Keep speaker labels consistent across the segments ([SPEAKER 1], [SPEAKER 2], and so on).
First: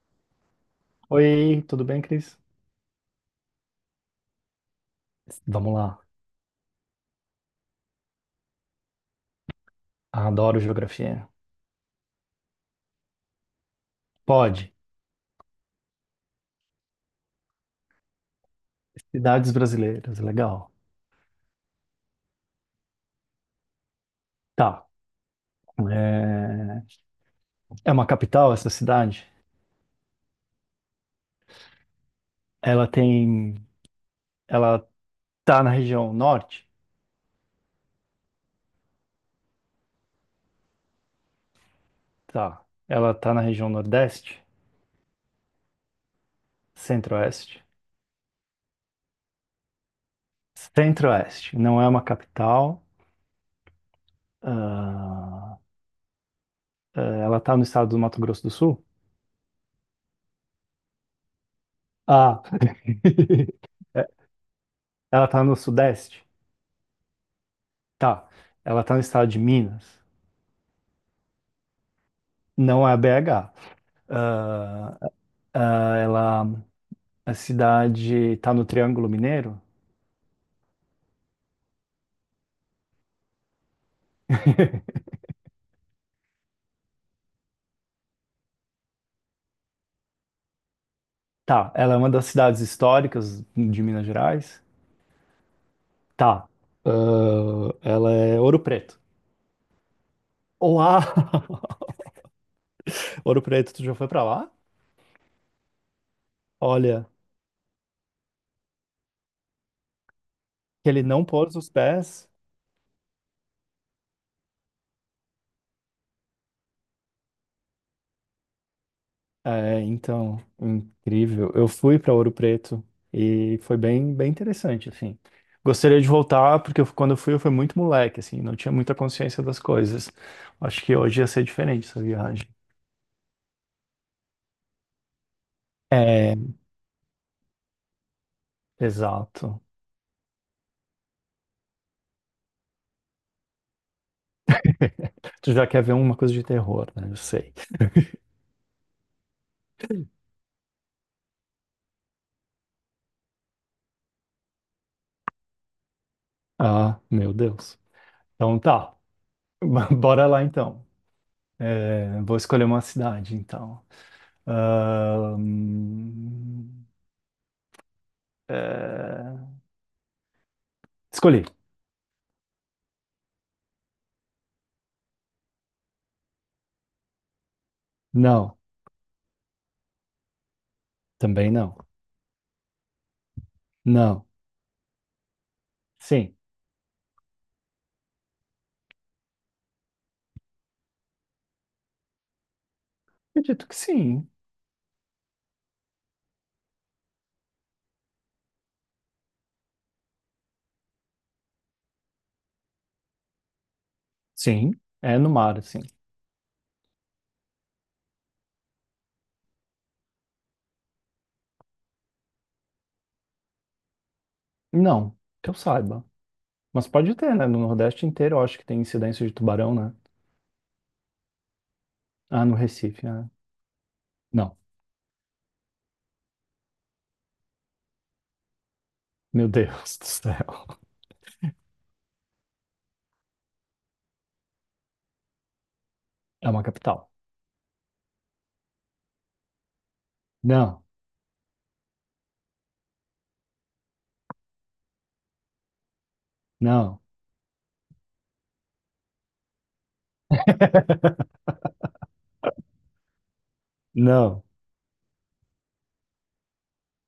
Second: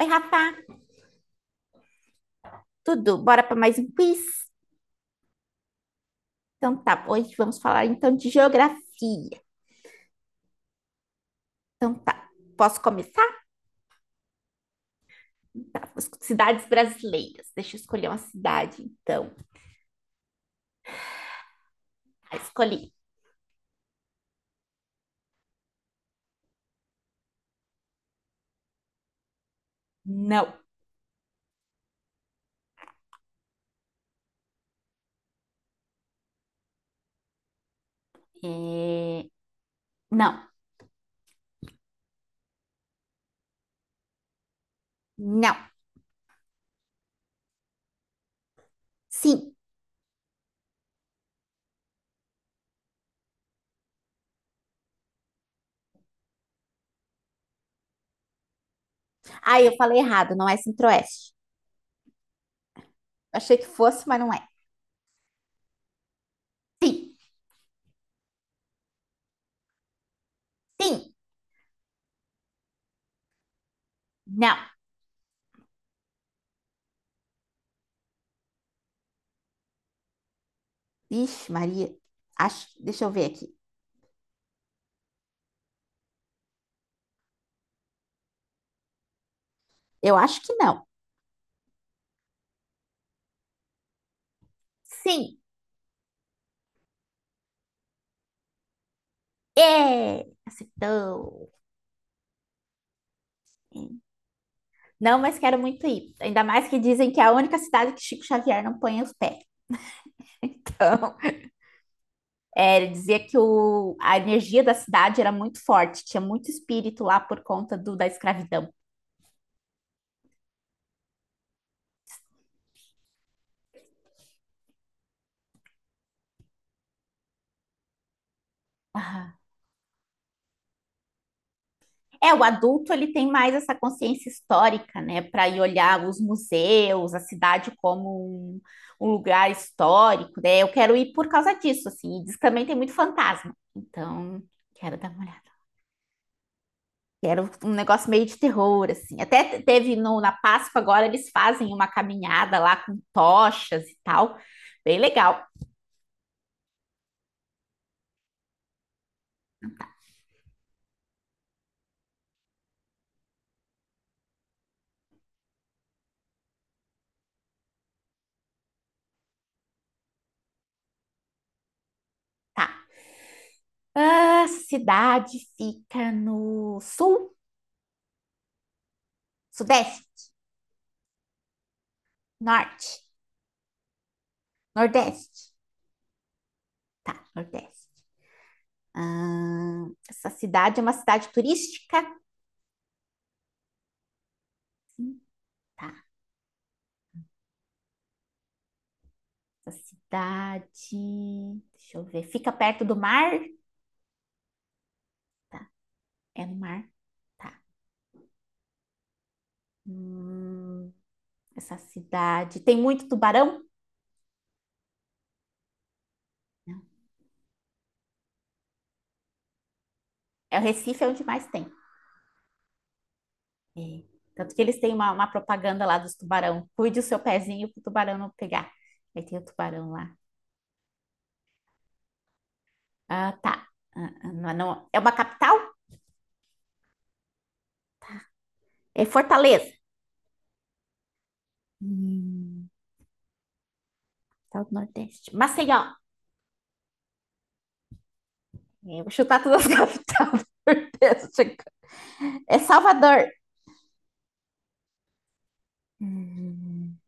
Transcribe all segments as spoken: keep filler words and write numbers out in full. [SPEAKER 1] Oi, Rafa,
[SPEAKER 2] Oi, tudo bem, Cris?
[SPEAKER 1] tudo? Bora para mais um quiz?
[SPEAKER 2] Vamos lá.
[SPEAKER 1] Então tá, hoje vamos falar então de geografia.
[SPEAKER 2] Adoro geografia.
[SPEAKER 1] Então tá, posso começar?
[SPEAKER 2] Pode.
[SPEAKER 1] Tá, as cidades brasileiras. Deixa eu escolher uma cidade, então.
[SPEAKER 2] Cidades brasileiras, legal.
[SPEAKER 1] Ah, escolhi.
[SPEAKER 2] Tá. É, é uma capital essa cidade?
[SPEAKER 1] Não.
[SPEAKER 2] Ela tem. Ela tá na região norte?
[SPEAKER 1] É, não.
[SPEAKER 2] Tá. Ela tá na região nordeste?
[SPEAKER 1] Não.
[SPEAKER 2] Centro-oeste?
[SPEAKER 1] Sim.
[SPEAKER 2] Centro-oeste. Não é uma capital. Ah, eh, ela tá no estado do Mato Grosso do Sul?
[SPEAKER 1] Ah, eu falei errado, não é Centro-Oeste.
[SPEAKER 2] Ah.
[SPEAKER 1] Eu achei que fosse, mas não é.
[SPEAKER 2] Ela tá no sudeste?
[SPEAKER 1] Sim.
[SPEAKER 2] Tá. Ela tá no estado de Minas?
[SPEAKER 1] Sim.
[SPEAKER 2] Não é B agá.
[SPEAKER 1] Não.
[SPEAKER 2] Ah, ah, ela, a cidade está no Triângulo Mineiro?
[SPEAKER 1] Vixe, Maria. Acho... Deixa eu ver aqui. Eu acho que não.
[SPEAKER 2] Tá. Ela é uma das cidades históricas de Minas Gerais?
[SPEAKER 1] Sim.
[SPEAKER 2] Tá. Ah, ela é Ouro Preto.
[SPEAKER 1] É.
[SPEAKER 2] Olá!
[SPEAKER 1] Acertou.
[SPEAKER 2] Ouro Preto,
[SPEAKER 1] É.
[SPEAKER 2] tu já foi pra lá?
[SPEAKER 1] Não, mas quero muito ir. Ainda mais que
[SPEAKER 2] Olha,
[SPEAKER 1] dizem que é a única cidade que Chico Xavier não põe os pés.
[SPEAKER 2] que ele
[SPEAKER 1] Então,
[SPEAKER 2] não pôs os pés.
[SPEAKER 1] é, ele dizia que o, a energia da cidade era muito forte, tinha muito espírito lá por conta do, da escravidão.
[SPEAKER 2] É, então, incrível. Eu fui pra Ouro Preto e foi bem, bem interessante, assim. Gostaria de voltar, porque eu- quando eu fui, eu fui muito moleque, assim, não tinha muita
[SPEAKER 1] Ah.
[SPEAKER 2] consciência das coisas. Acho que hoje ia ser diferente essa
[SPEAKER 1] É, o
[SPEAKER 2] viagem.
[SPEAKER 1] adulto ele tem mais essa consciência histórica, né, para ir olhar os
[SPEAKER 2] É,
[SPEAKER 1] museus, a cidade como um, um lugar
[SPEAKER 2] exato.
[SPEAKER 1] histórico, né? Eu quero ir por causa disso, assim. E diz que também tem muito fantasma. Então, quero dar uma olhada.
[SPEAKER 2] Tu já quer ver uma coisa de terror, né? Eu
[SPEAKER 1] Que era
[SPEAKER 2] sei.
[SPEAKER 1] um negócio meio de terror, assim. Até te- teve no, na Páscoa agora, eles fazem uma caminhada lá com tochas e tal. Bem legal,
[SPEAKER 2] Ah, meu Deus. Então tá. Bora lá então. É, vou escolher uma cidade então. Ahn, é, Escolhi.
[SPEAKER 1] tá? A cidade fica no sul,
[SPEAKER 2] Não.
[SPEAKER 1] sudeste,
[SPEAKER 2] Também não.
[SPEAKER 1] norte,
[SPEAKER 2] Não.
[SPEAKER 1] nordeste.
[SPEAKER 2] Sim.
[SPEAKER 1] Tá, nordeste. Ah, essa cidade é uma cidade turística.
[SPEAKER 2] Acredito que sim.
[SPEAKER 1] Sim, tá. Essa cidade. Deixa eu ver. Fica perto do mar?
[SPEAKER 2] Sim. É no
[SPEAKER 1] Tá.
[SPEAKER 2] mar, sim.
[SPEAKER 1] É no mar? Tá. Hum, essa cidade. Tem muito tubarão?
[SPEAKER 2] Não. Que eu saiba. Mas pode ter, né? No Nordeste inteiro eu acho que tem incidência de tubarão, né?
[SPEAKER 1] É o Recife é onde mais tem.
[SPEAKER 2] Ah, no Recife, né?
[SPEAKER 1] É. Tanto
[SPEAKER 2] Não.
[SPEAKER 1] que eles têm uma, uma propaganda lá dos tubarão. Cuide o seu pezinho pro tubarão não pegar. Aí tem o
[SPEAKER 2] Meu
[SPEAKER 1] tubarão
[SPEAKER 2] Deus do
[SPEAKER 1] lá.
[SPEAKER 2] céu.
[SPEAKER 1] Ah, tá. Ah, ah, não, é, não. É uma capital?
[SPEAKER 2] É uma capital.
[SPEAKER 1] É Fortaleza.
[SPEAKER 2] Não,
[SPEAKER 1] Hum, capital do Nordeste. Maceió.
[SPEAKER 2] não,
[SPEAKER 1] Eu vou chutar todas as capitais do Nordeste. É Salvador.
[SPEAKER 2] não.
[SPEAKER 1] Hum,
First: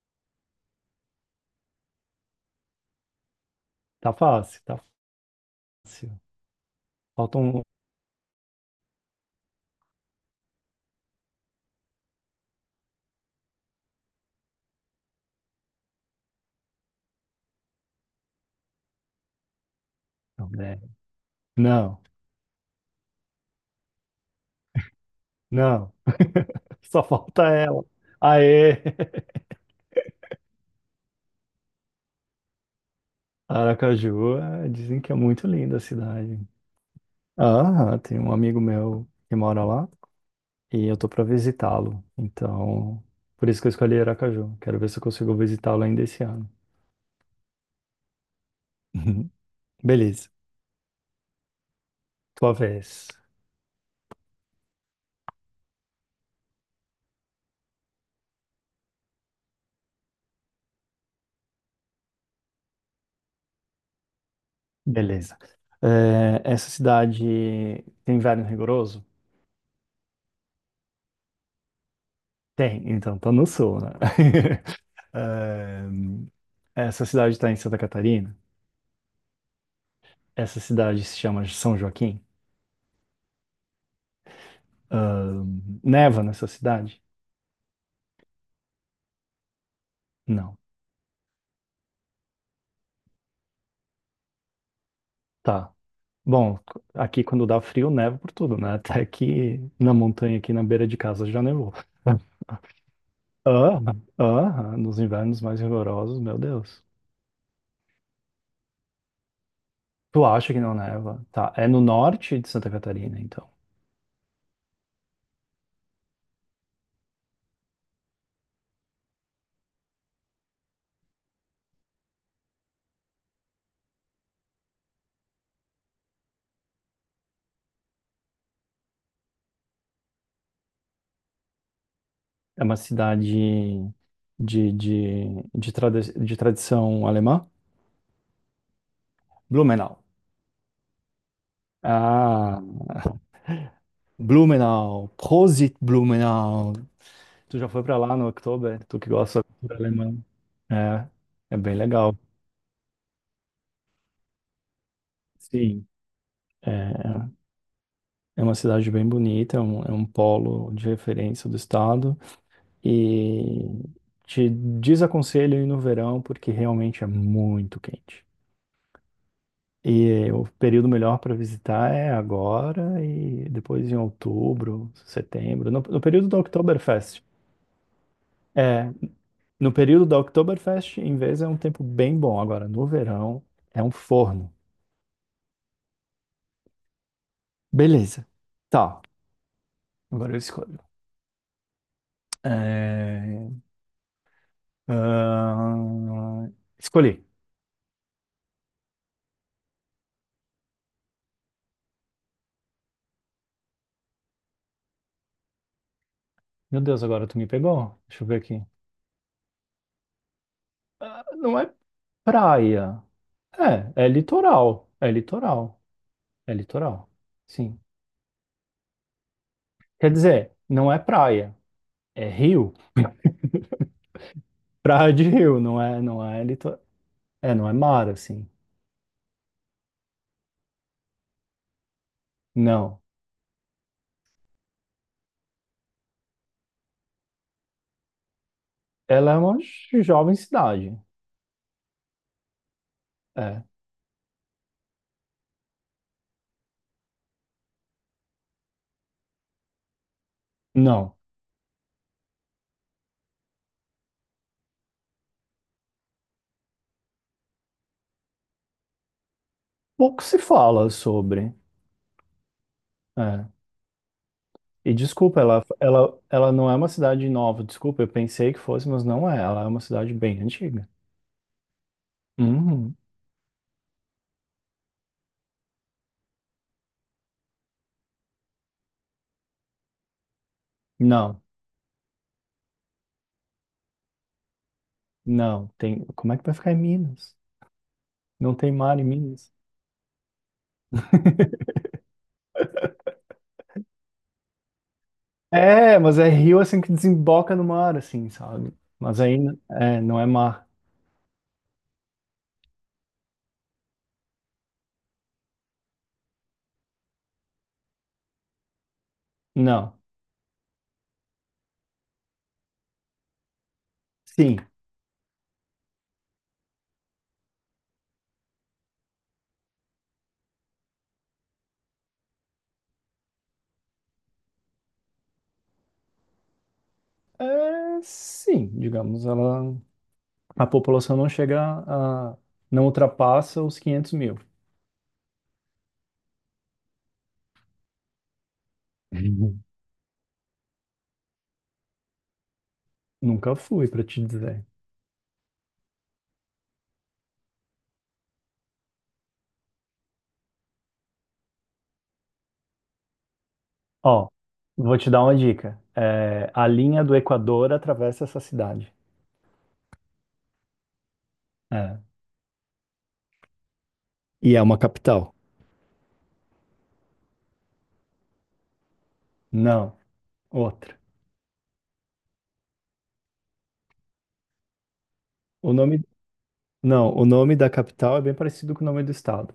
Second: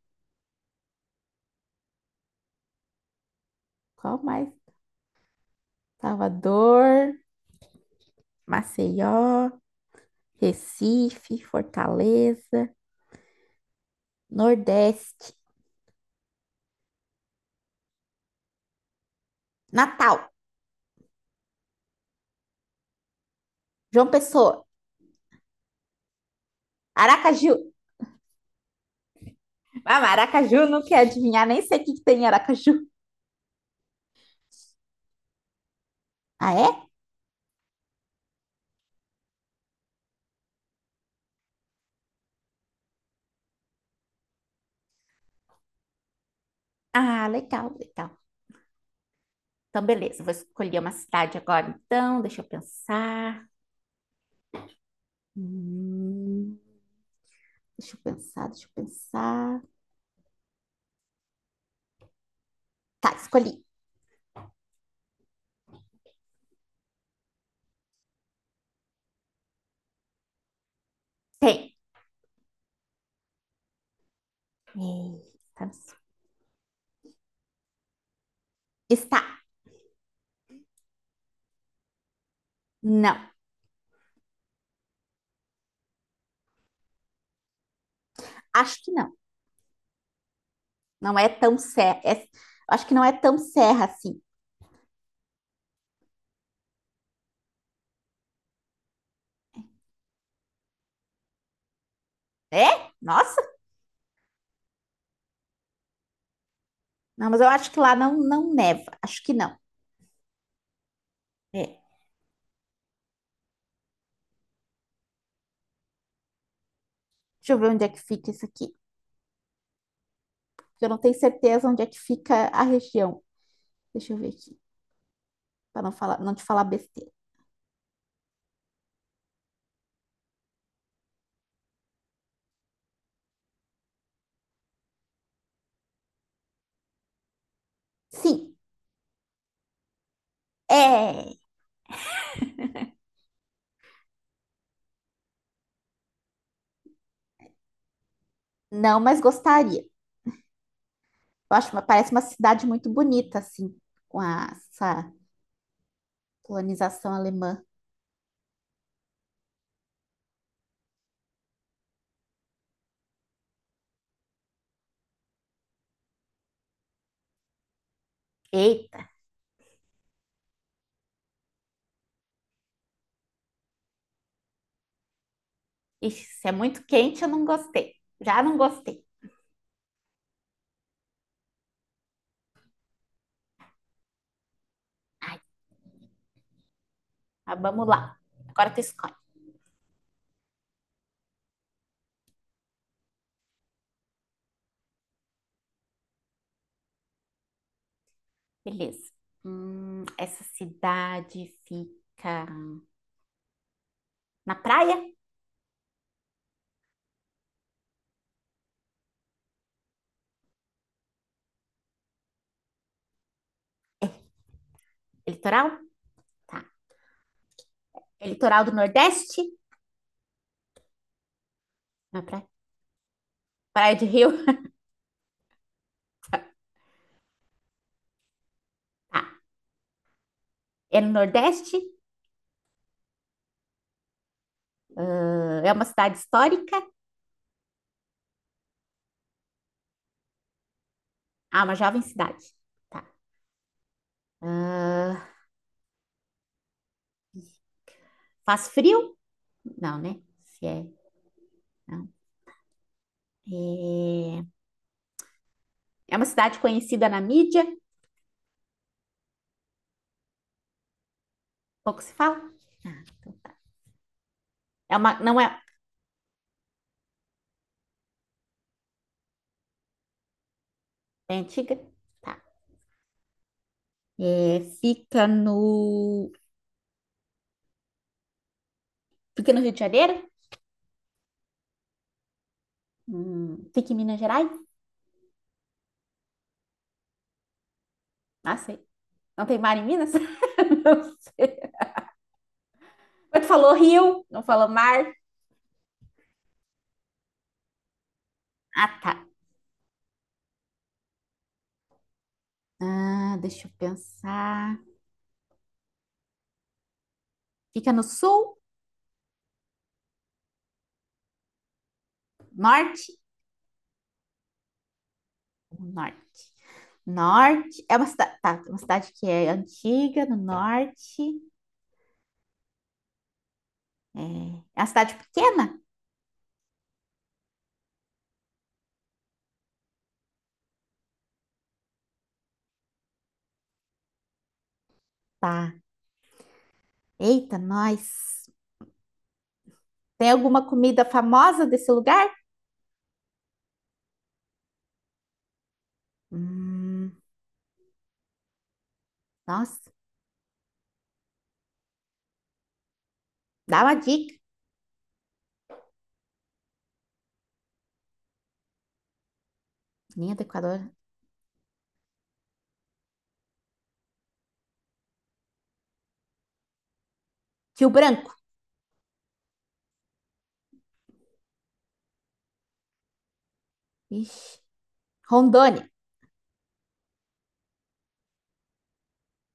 [SPEAKER 2] Tá
[SPEAKER 1] qual mais?
[SPEAKER 2] fácil, tá fácil.
[SPEAKER 1] Salvador,
[SPEAKER 2] Falta um.
[SPEAKER 1] Maceió, Recife, Fortaleza, Nordeste, Natal,
[SPEAKER 2] Não, né? Não.
[SPEAKER 1] João Pessoa,
[SPEAKER 2] Não. Só falta
[SPEAKER 1] Aracaju.
[SPEAKER 2] ela. Aê!
[SPEAKER 1] Ah, maracaju, não quer adivinhar, nem sei o que que tem em Aracaju.
[SPEAKER 2] Aracaju, é, dizem que é muito linda a cidade.
[SPEAKER 1] Ah, é?
[SPEAKER 2] Ah, tem um amigo meu que mora lá e eu tô pra visitá-lo. Então, por isso que eu escolhi Aracaju. Quero ver se eu consigo visitá-lo ainda esse ano.
[SPEAKER 1] Ah, legal, legal.
[SPEAKER 2] Uhum.
[SPEAKER 1] Então, beleza,
[SPEAKER 2] Beleza,
[SPEAKER 1] vou escolher uma cidade agora, então, deixa eu
[SPEAKER 2] tua vez.
[SPEAKER 1] pensar. Hum, deixa eu pensar, deixa eu pensar. Tá, escolhi.
[SPEAKER 2] Beleza. É, essa cidade tem inverno rigoroso?
[SPEAKER 1] Tem.
[SPEAKER 2] Tem, então, tá no sul, né?
[SPEAKER 1] Eita,
[SPEAKER 2] Ahn, essa cidade está em Santa Catarina.
[SPEAKER 1] está.
[SPEAKER 2] Essa cidade se chama São Joaquim.
[SPEAKER 1] Não,
[SPEAKER 2] Ahn, neva nessa cidade?
[SPEAKER 1] acho que não.
[SPEAKER 2] Não.
[SPEAKER 1] Não é tão serra. É- acho que não é tão serra assim.
[SPEAKER 2] Tá. Bom, c- aqui quando dá frio, neva por tudo, né? Até que na montanha aqui na beira de casa já nevou.
[SPEAKER 1] É? Nossa!
[SPEAKER 2] Ah, ah, nos invernos mais rigorosos, meu Deus.
[SPEAKER 1] Não, mas eu acho que lá não, não neva. Acho que não.
[SPEAKER 2] Tu acha que não neva? Tá, é no
[SPEAKER 1] É.
[SPEAKER 2] norte de Santa Catarina, então.
[SPEAKER 1] Deixa eu ver onde é que fica isso aqui. Eu não tenho certeza onde é que fica a região. Deixa eu ver aqui, para não falar, não te falar besteira.
[SPEAKER 2] É uma cidade de, de, de, tradi- de tradição alemã?
[SPEAKER 1] Sim,
[SPEAKER 2] Blumenau.
[SPEAKER 1] é.
[SPEAKER 2] Ah, Blumenau. Prosit Blumenau. Tu já foi pra lá no Oktober?
[SPEAKER 1] Não,
[SPEAKER 2] Tu que
[SPEAKER 1] mas
[SPEAKER 2] gosta da cultura
[SPEAKER 1] gostaria.
[SPEAKER 2] alemã. É,
[SPEAKER 1] Eu
[SPEAKER 2] é
[SPEAKER 1] acho,
[SPEAKER 2] bem
[SPEAKER 1] uma- parece
[SPEAKER 2] legal.
[SPEAKER 1] uma cidade muito bonita, assim, com a- essa
[SPEAKER 2] Sim. É,
[SPEAKER 1] colonização
[SPEAKER 2] é
[SPEAKER 1] alemã.
[SPEAKER 2] É uma cidade bem bonita, é um, é um polo de referência do estado. E te desaconselho ir no verão, porque realmente é muito quente.
[SPEAKER 1] Eita,
[SPEAKER 2] E o período melhor para visitar é agora e depois em outubro, setembro, no, no
[SPEAKER 1] ixi,
[SPEAKER 2] período da
[SPEAKER 1] se é muito quente,
[SPEAKER 2] Oktoberfest.
[SPEAKER 1] eu não gostei. Já não
[SPEAKER 2] É,
[SPEAKER 1] gostei.
[SPEAKER 2] no período da Oktoberfest, em vez é um tempo bem bom. Agora, no verão, é um forno.
[SPEAKER 1] Ai, mas vamos lá.
[SPEAKER 2] Beleza.
[SPEAKER 1] Agora tu
[SPEAKER 2] Tá,
[SPEAKER 1] escolhe.
[SPEAKER 2] agora eu escolho. É, ahn, Escolhi.
[SPEAKER 1] Beleza. Hum, essa cidade fica na praia?
[SPEAKER 2] Meu Deus, agora tu me pegou. Deixa eu ver aqui. Ah, não é praia. É, é litoral. É
[SPEAKER 1] É litoral?
[SPEAKER 2] litoral. É
[SPEAKER 1] Tá.
[SPEAKER 2] litoral. Sim.
[SPEAKER 1] É litoral do Nordeste?
[SPEAKER 2] Quer dizer, não é praia.
[SPEAKER 1] Na
[SPEAKER 2] É
[SPEAKER 1] praia?
[SPEAKER 2] rio.
[SPEAKER 1] Praia de Rio?
[SPEAKER 2] Praia de rio, não é, não é litoral. É, não é mar, assim.
[SPEAKER 1] Tá. É no Nordeste?
[SPEAKER 2] Não.
[SPEAKER 1] Ah, é uma cidade histórica?
[SPEAKER 2] Ela é uma jovem cidade.
[SPEAKER 1] Ah, uma jovem cidade. Tá.
[SPEAKER 2] É.
[SPEAKER 1] Ah, faz frio? Não, né? Se é,
[SPEAKER 2] Não.
[SPEAKER 1] não. É... é uma cidade conhecida na mídia?
[SPEAKER 2] Pouco se fala sobre.
[SPEAKER 1] Pouco se fala? Ah, então.
[SPEAKER 2] É. E
[SPEAKER 1] É uma, não
[SPEAKER 2] desculpa,
[SPEAKER 1] é,
[SPEAKER 2] ela, ela, ela não é uma cidade nova. Desculpa, eu pensei que fosse, mas não é. Ela é uma cidade bem antiga.
[SPEAKER 1] é antiga? Tá.
[SPEAKER 2] Uhum.
[SPEAKER 1] É, fica no, fica no Rio de Janeiro?
[SPEAKER 2] Não.
[SPEAKER 1] Hum, fica em Minas Gerais?
[SPEAKER 2] Não, tem. Como é que vai ficar em Minas? Não
[SPEAKER 1] Ah,
[SPEAKER 2] tem
[SPEAKER 1] sei.
[SPEAKER 2] mar em
[SPEAKER 1] Não
[SPEAKER 2] Minas.
[SPEAKER 1] tem mar em Minas? Não sei. Mas tu falou rio, não falou mar.
[SPEAKER 2] É, mas é rio assim que desemboca no mar, assim, sabe?
[SPEAKER 1] Ah, tá.
[SPEAKER 2] Mas aí é, não é mar.
[SPEAKER 1] Ah, deixa eu pensar. Fica no sul?
[SPEAKER 2] Não.
[SPEAKER 1] Norte?
[SPEAKER 2] Sim.
[SPEAKER 1] Norte. Norte. É uma cidade, tá, uma cidade que é antiga, no norte. É, é uma cidade pequena?
[SPEAKER 2] É, sim, digamos, ela, a população não chega a, não ultrapassa os quinhentos mil.
[SPEAKER 1] Tá. Eita, nós.
[SPEAKER 2] Uhum.
[SPEAKER 1] Tem alguma comida famosa desse lugar?
[SPEAKER 2] Nunca fui, pra te dizer.
[SPEAKER 1] Hum, nossa, dá uma
[SPEAKER 2] Ó,
[SPEAKER 1] dica.
[SPEAKER 2] vou te dar uma dica. É, a linha do Equador atravessa essa cidade.
[SPEAKER 1] Linha do Equador.
[SPEAKER 2] É. E é uma capital.
[SPEAKER 1] Rio Branco.
[SPEAKER 2] Não, outra.
[SPEAKER 1] Ixi.
[SPEAKER 2] O
[SPEAKER 1] Rondônia.
[SPEAKER 2] nome, Não, o nome da capital é bem parecido com o nome do estado.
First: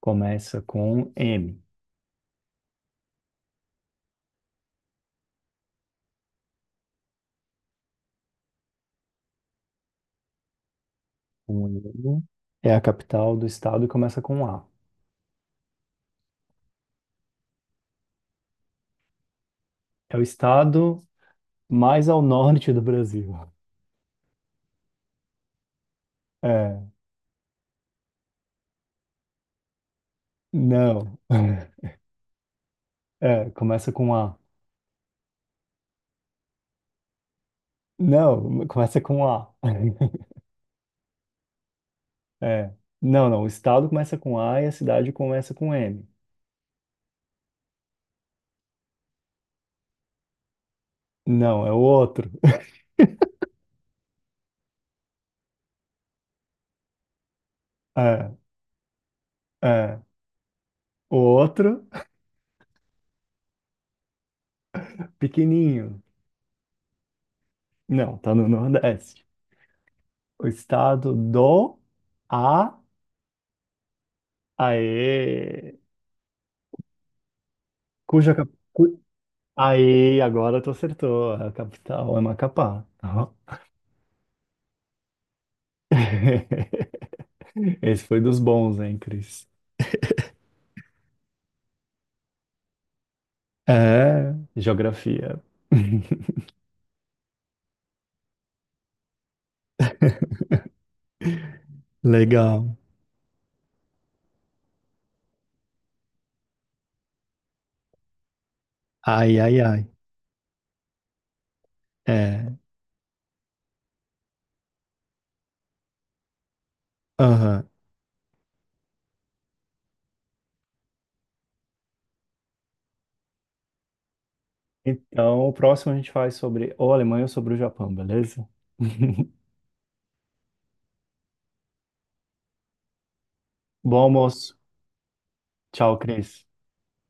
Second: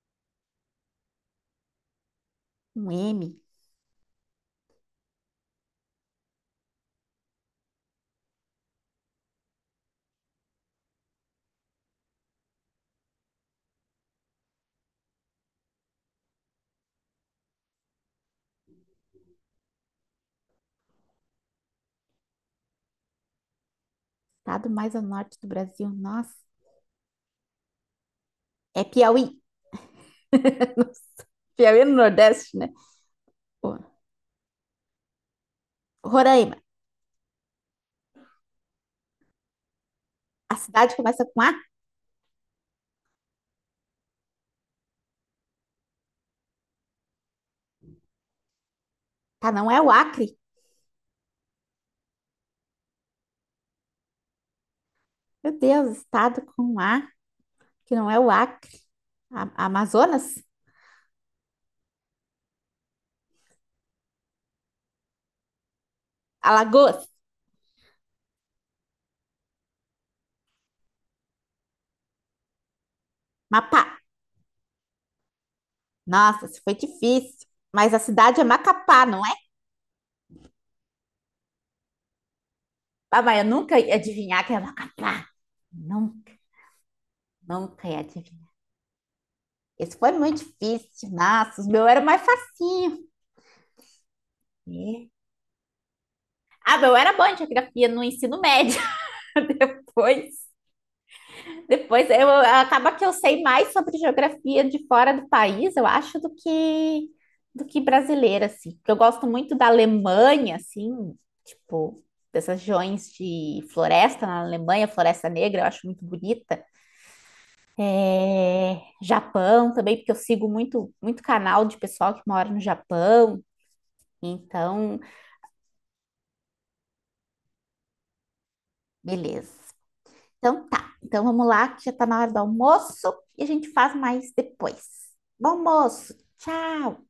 [SPEAKER 2] Começa com M.
[SPEAKER 1] Um M.
[SPEAKER 2] O M é a capital do estado e começa com A. É o estado mais ao norte do Brasil.
[SPEAKER 1] Estado mais ao norte do Brasil. Nossa.
[SPEAKER 2] É,
[SPEAKER 1] É Piauí.
[SPEAKER 2] não.
[SPEAKER 1] Piauí no Nordeste, né?
[SPEAKER 2] É,
[SPEAKER 1] Pô.
[SPEAKER 2] começa com A.
[SPEAKER 1] Roraima.
[SPEAKER 2] Não, começa com A.
[SPEAKER 1] A cidade começa com A?
[SPEAKER 2] É. Não, não, o estado começa com A e a cidade começa com M.
[SPEAKER 1] Tá, não é o Acre.
[SPEAKER 2] Não, é o outro.
[SPEAKER 1] Meu Deus, estado com A, que não é o
[SPEAKER 2] É,
[SPEAKER 1] Acre. A-
[SPEAKER 2] é.
[SPEAKER 1] Amazonas?
[SPEAKER 2] O outro, pequenininho.
[SPEAKER 1] Alagoas?
[SPEAKER 2] Não, tá no Nordeste. O estado do A.
[SPEAKER 1] Mapá.
[SPEAKER 2] Aê!
[SPEAKER 1] Nossa, isso foi difícil. Mas a
[SPEAKER 2] Cuja
[SPEAKER 1] cidade é
[SPEAKER 2] cap... cu-
[SPEAKER 1] Macapá, não é?
[SPEAKER 2] Aê, agora tu acertou. A capital é Macapá.
[SPEAKER 1] Ah,
[SPEAKER 2] Tá?
[SPEAKER 1] mas eu nunca ia adivinhar que é Macapá. Nunca, nunca ia
[SPEAKER 2] Esse foi dos
[SPEAKER 1] adivinhar.
[SPEAKER 2] bons, hein, Cris?
[SPEAKER 1] Esse foi muito difícil. Nossa, o meu era mais facinho.
[SPEAKER 2] É,
[SPEAKER 1] É.
[SPEAKER 2] geografia.
[SPEAKER 1] Ah, meu era bom em geografia no ensino médio. Depois Depois eu
[SPEAKER 2] Legal.
[SPEAKER 1] acaba que eu sei mais sobre geografia de fora do país, eu acho, do que do que brasileira, assim. Porque eu gosto
[SPEAKER 2] Ai,
[SPEAKER 1] muito
[SPEAKER 2] ai,
[SPEAKER 1] da
[SPEAKER 2] ai.
[SPEAKER 1] Alemanha, assim, tipo,
[SPEAKER 2] É.
[SPEAKER 1] dessas regiões de floresta na Alemanha, Floresta Negra, eu acho muito bonita.
[SPEAKER 2] Aham.
[SPEAKER 1] É, Japão também, porque eu sigo muito, muito canal de pessoal que mora no Japão. Então,
[SPEAKER 2] Então, o próximo a gente faz sobre ou a Alemanha ou sobre o Japão, beleza?
[SPEAKER 1] beleza. Então tá. Então vamos lá, que já tá na hora do almoço e a gente faz
[SPEAKER 2] Bom
[SPEAKER 1] mais
[SPEAKER 2] almoço.
[SPEAKER 1] depois. Bom
[SPEAKER 2] Tchau,
[SPEAKER 1] almoço.
[SPEAKER 2] Cris.
[SPEAKER 1] Tchau.